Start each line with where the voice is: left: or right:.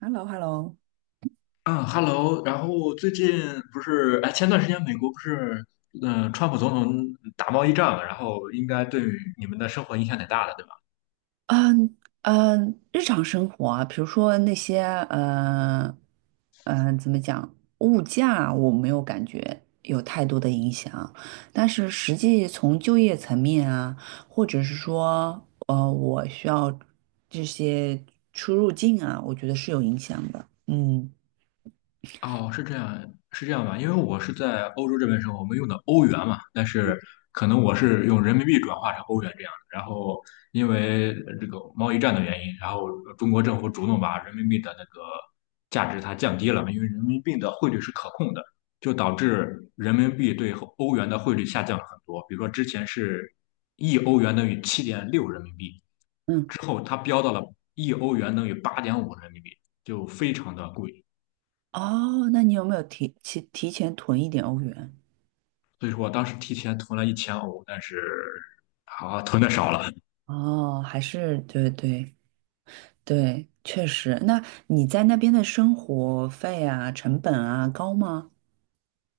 right: Hello，Hello，
left: 嗯，Hello，然后最近不是，哎，前段时间美国不是，川普总统打贸易战嘛，然后应该对你们的生活影响挺大的，对吧？
right: 嗯日常生活啊，比如说那些呃怎么讲，物价我没有感觉有太多的影响，但是实际从就业层面啊，或者是说我需要这些出入境啊，我觉得是有影响的。嗯
left: 哦，是这样，是这样吧？因为我是在欧洲这边生活，我们用的欧元嘛，但是可能我是用人民币转化成欧元这样的。然后因为这个贸易战的原因，然后中国政府主动把人民币的那个价值它降低了嘛，因为人民币的汇率是可控的，就导致人民币对欧元的汇率下降了很多。比如说之前是一欧元等于7.6人民币，
right: 嗯，
left: 之后它飙到了一欧元等于8.5人民币，就非常的贵。
right: 哦，那你有没有提前囤一点欧元？
left: 所以说我当时提前囤了1000欧，但是囤的少了。
right: 哦，还是对对。对，确实。那你在那边的生活费啊、成本啊高吗？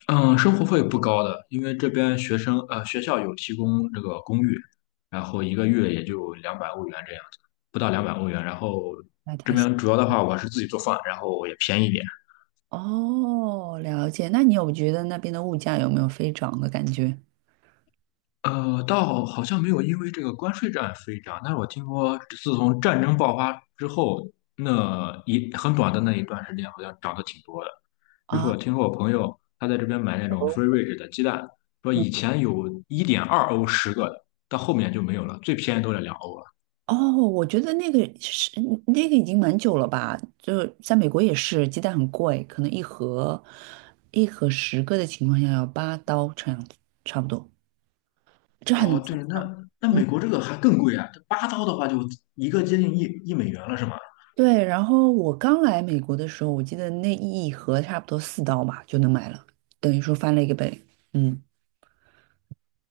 left: 嗯，生活费不高的，因为这边学校有提供这个公寓，然后一个月也就两百欧元这样子，不到两百欧元。然后
right: 那
left: 这
right: 太行。
left: 边主要的话我是自己做饭，然后也便宜一点。
right: 哦，了解。那你有觉得那边的物价有没有飞涨的感觉
left: 倒好像没有因为这个关税战飞涨，但是我听说自从战争爆发之后，很短的那一段时间，好像涨得挺多的。比如说，我
right: 啊？
left: 听说我朋友他在这边买那种 free range 的鸡蛋，说
right: 嗯，
left: 以前有1.2欧十个的，到后面就没有了，最便宜都得两欧了。
right: 哦，我觉得那个是那个已经蛮久了吧？就在美国也是，鸡蛋很贵，可能一盒10个的情况下要8刀这样子，差不多，这还能
left: 哦，
right: 难
left: 对，
right: 想
left: 那
right: 嗯。
left: 美国这个还更贵啊，这8刀的话就一个接近一美元了，是吗？
right: 对，然后我刚来美国的时候，我记得那一盒差不多4刀吧就能买了，等于说翻了一个倍。嗯，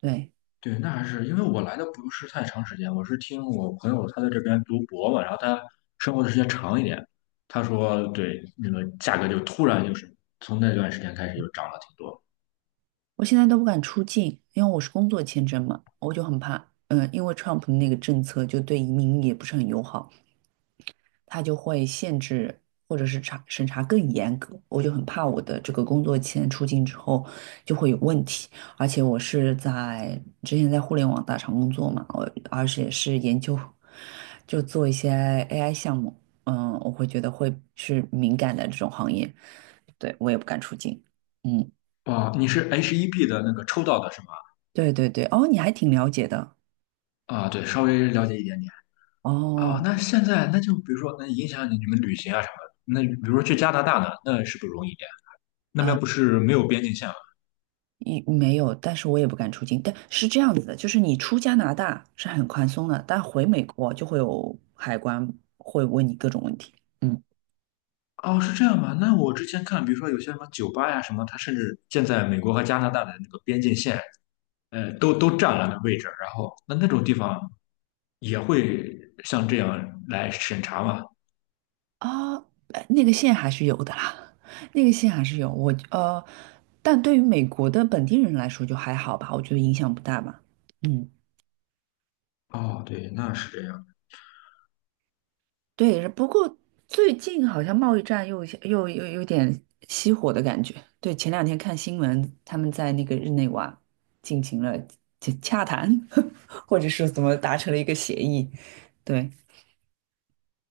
right: 对，
left: 对，那还是因为我来的不是太长时间，我是听我朋友他在这边读博嘛，然后他生活的时间长一点，他说对，那个价格就突然就是从那段时间开始就涨了挺多。
right: 我现在都不敢出境，因为我是工作签证嘛，我就很怕。嗯，因为 Trump 那个政策就对移民也不是很友好。他就会限制或者是审查更严格。我就很怕我的这个工作签出境之后就会有问题，而且我是在之前在互联网大厂工作嘛，而且是研究就做一些 AI 项目。嗯，我会觉得会是敏感的这种行业，对，我也不敢出境。嗯，
left: 啊，你是 HEB 的那个抽到的是吗？
right: 对对对，哦，你还挺了解的。
left: 啊，对，稍微了解一点点。
right: 哦，
left: 啊，那现在那就比如说，那影响你们旅行啊什么的。那比如说去加拿大呢，那是不是容易一点？那边不是没有边境线吗？
right: 一没有，但是我也不敢出境。但是这样子的，就是你出加拿大是很宽松的，但回美国就会有海关会问你各种问题。嗯
left: 哦，是这样吗？那我之前看，比如说有些什么酒吧呀什么，它甚至建在美国和加拿大的那个边境线。都占了那位置，然后那种地方也会像这样来审查嘛？
right: 啊，那个线还是有的啦，那个线还是有。但对于美国的本地人来说就还好吧，我觉得影响不大吧。嗯。
left: 哦，对，那是这样，
right: 对，不过最近好像贸易战又有点熄火的感觉。对，前两天看新闻，他们在那个日内瓦进行了洽谈，或者是怎么达成了一个协议。对，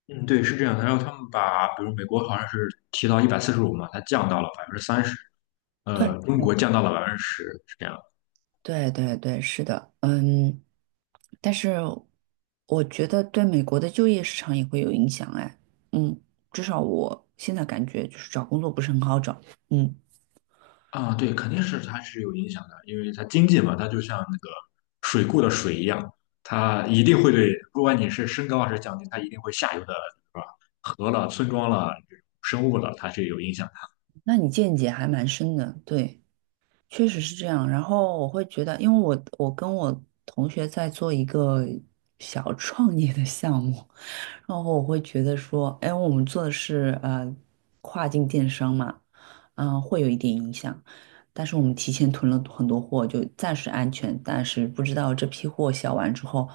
left: 嗯，对，是这样的。然后他们把，比如美国好像是提到145嘛，它降到了30%，
right: 对，
left: 中
right: 嗯
left: 国降到了百分之十，是这样。
right: 对，对，对，是的，嗯，但是我觉得对美国的就业市场也会有影响，哎，嗯，至少我现在感觉就是找工作不是很好找。嗯，
left: 啊，对，肯定是它是有影响的，因为它经济嘛，它就像那个水库的水一样，它一定会对，不管你是升高还是降低，它一定会下游的，是吧？河了、村庄了、生物了，它是有影响。
right: 那你见解还蛮深的，对。确实是这样，然后我会觉得，因为我跟我同学在做一个小创业的项目，然后我会觉得说，哎，我们做的是跨境电商嘛，嗯，会有一点影响，但是我们提前囤了很多货，就暂时安全，但是不知道这批货销完之后，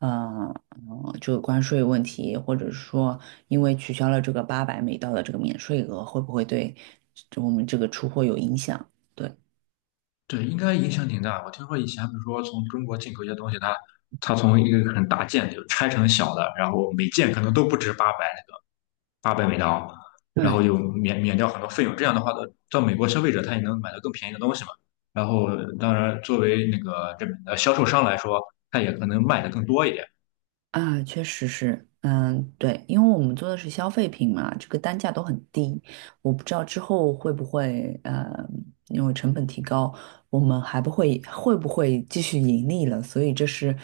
right: 嗯、就有关税问题，或者是说因为取消了这个800美刀的这个免税额，会不会对我们这个出货有影响？对。
left: 对，应该影响挺大。我听说以前比如说从中国进口一些东西，它从一个很大件就拆成小的，然后每件可能都不止八百美刀，然
right: 对
left: 后就免掉很多费用。这样的话，到美国消费者他也能买到更便宜的东西嘛。然后，当然作为那个这呃销售商来说，他也可能卖的更多一点
right: 啊，确实是，嗯，对，因为我们做的是消费品嘛，这个单价都很低，我不知道之后会不会，因为成本提高，我们还不会会不会继续盈利了，所以这是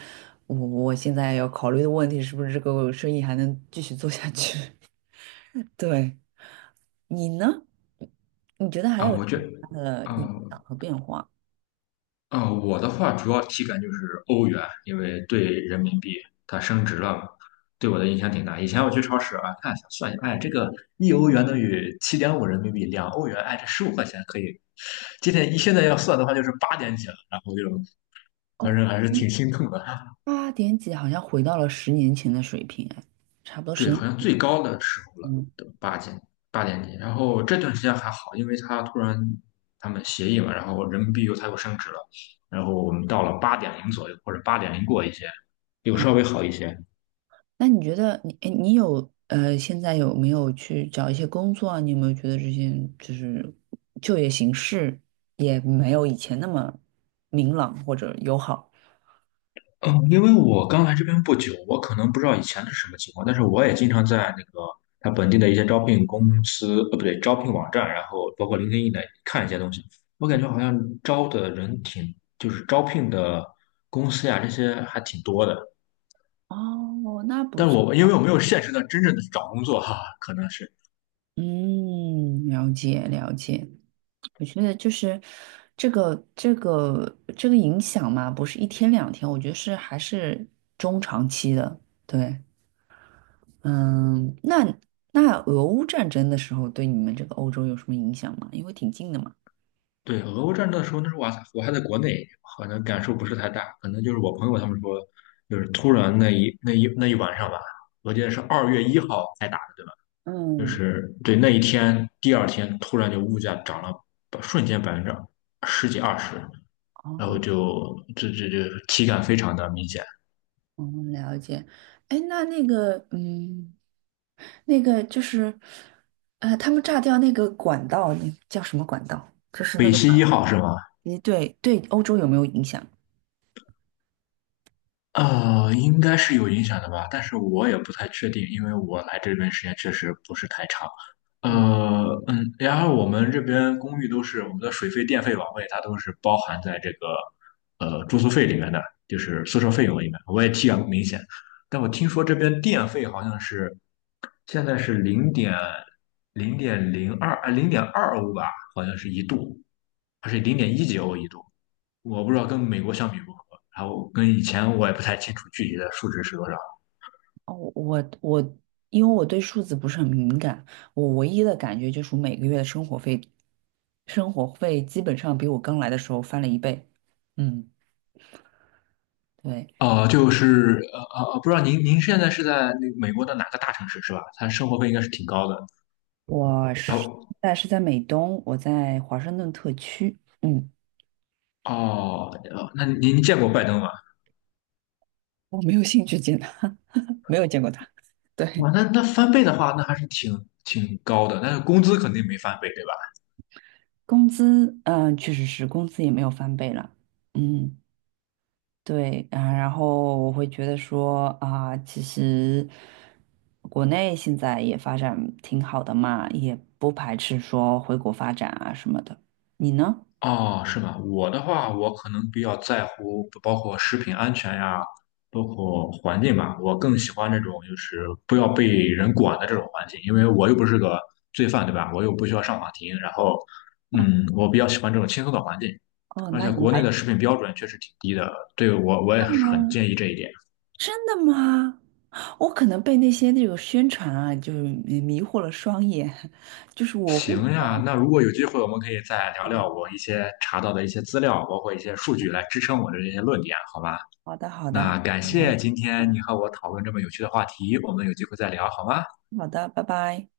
right: 我现在要考虑的问题，是不是这个生意还能继续做下去？对，你呢？你觉得还
left: 啊。
right: 有什
left: 我
right: 么
left: 觉得，
right: 其他的
left: 啊，
right: 影响和变化？
left: 我的话主要体感就是欧元，因为对人民币它升值了嘛，对我的影响挺大。以前我去超市啊，看一下算一下，哎，这个一欧元等于7.5人民币，2欧元，哎，这15块钱可以。今天一现在要算的话，就是八点几了，然后就
right: 哦，
left: 反正还是挺心痛的。
right: 八点几好像回到了10年前的水平，哎，差不多十
left: 对，好像最高的时候了，
right: 年。
left: 都八点几，然后这段时间还好，因为他突然他们协议嘛，然后人民币又它又升值了，然后我们到了八点零左右或者八点零过一些，又稍微好一些。
right: 那你觉得你，哎，你有现在有没有去找一些工作啊？你有没有觉得这些就是就业形势也没有以前那么明朗或者友好？
left: 嗯，因为我刚来这边不久，我可能不知道以前是什么情况，但是我也经常在那个他本地的一些招聘公司，不对，招聘网站，然后包括 l i n 的看一些东西。我感觉好像招的人挺，就是招聘的公司呀，这些还挺多的。
right: 哦，那不错。
left: 因为我没有现实的真正的去找工作哈，可能是
right: 嗯，了解了解。我觉得就是这个影响嘛，不是一天两天，我觉得是还是中长期的。对，嗯，那俄乌战争的时候对你们这个欧洲有什么影响吗？因为挺近的嘛。
left: 对俄乌战争的时候，那时候我还在国内，可能感受不是太大，可能就是我朋友他们说，就是突然那一晚上吧，我记得是2月1号才打的，对吧？就
right: 嗯，
left: 是对那一天，第二天突然就物价涨了，瞬间百分之十几二十，然后
right: 哦，
left: 就这体感非常的明显。
right: 哦，了解。哎，那那个，嗯，那个就是，他们炸掉那个管道，那叫什么管道？
left: 北溪一号是吗？
right: 诶，对对，欧洲有没有影响？
left: 应该是有影响的吧，但是我也不太确定，因为我来这边时间确实不是太长。
right: 嗯，
left: 然后我们这边公寓都是我们的水费、电费、网费，它都是包含在这个住宿费里面的，就是宿舍费用里面。我也体感不明显，但我听说这边电费好像是现在是0.02啊，0.2欧吧，好像是一度，还是零点一几欧一度，我不知道跟美国相比如何。然后跟以前我也不太清楚具体的数值是多少。
right: 哦，因为我对数字不是很敏感，我唯一的感觉就是我每个月的生活费基本上比我刚来的时候翻了一倍。嗯，对，
left: 哦、不知道您现在是在那个美国的哪个大城市是吧？它生活费应该是挺高的。
right: 我
left: 然
right: 是，
left: 后
right: 但是在美东，我在华盛顿特区。嗯。
left: 哦，那您见过拜登吗？
right: 我没有兴趣见他，没有见过他。对，
left: 哇，那翻倍的话，那还是挺高的，但是工资肯定没翻倍，对吧？
right: 工资，嗯、确实是工资也没有翻倍了。嗯，对，啊、然后我会觉得说啊、其实国内现在也发展挺好的嘛，也不排斥说回国发展啊什么的。你呢？
left: 哦，是吗？我的话，我可能比较在乎，包括食品安全呀，包括环境吧。我更喜欢这种就是不要被人管的这种环境，因为我又不是个罪犯，对吧？我又不需要上法庭。然后，嗯，我比较喜欢这种轻松的环境。
right: 哦，
left: 而
right: 那
left: 且
right: 你
left: 国
right: 还
left: 内的
right: 上
left: 食品标准确实挺低的，对我也是很建议
right: 哦，
left: 这一点。
right: 真的吗？我可能被那些那种宣传啊，就是迷惑了双眼，就是我会觉
left: 行呀，
right: 得。
left: 那如果有机会，我们可以再聊聊
right: 哦，
left: 我一些查到的一些资料，包括一些数据来支撑我的这些论点，好吧？
right: 好的，好的，好
left: 那
right: 的，
left: 感谢
right: 嗯
left: 今天你和我讨论这么有趣的话题，我们有机会再聊好吗？
right: 好的，拜拜。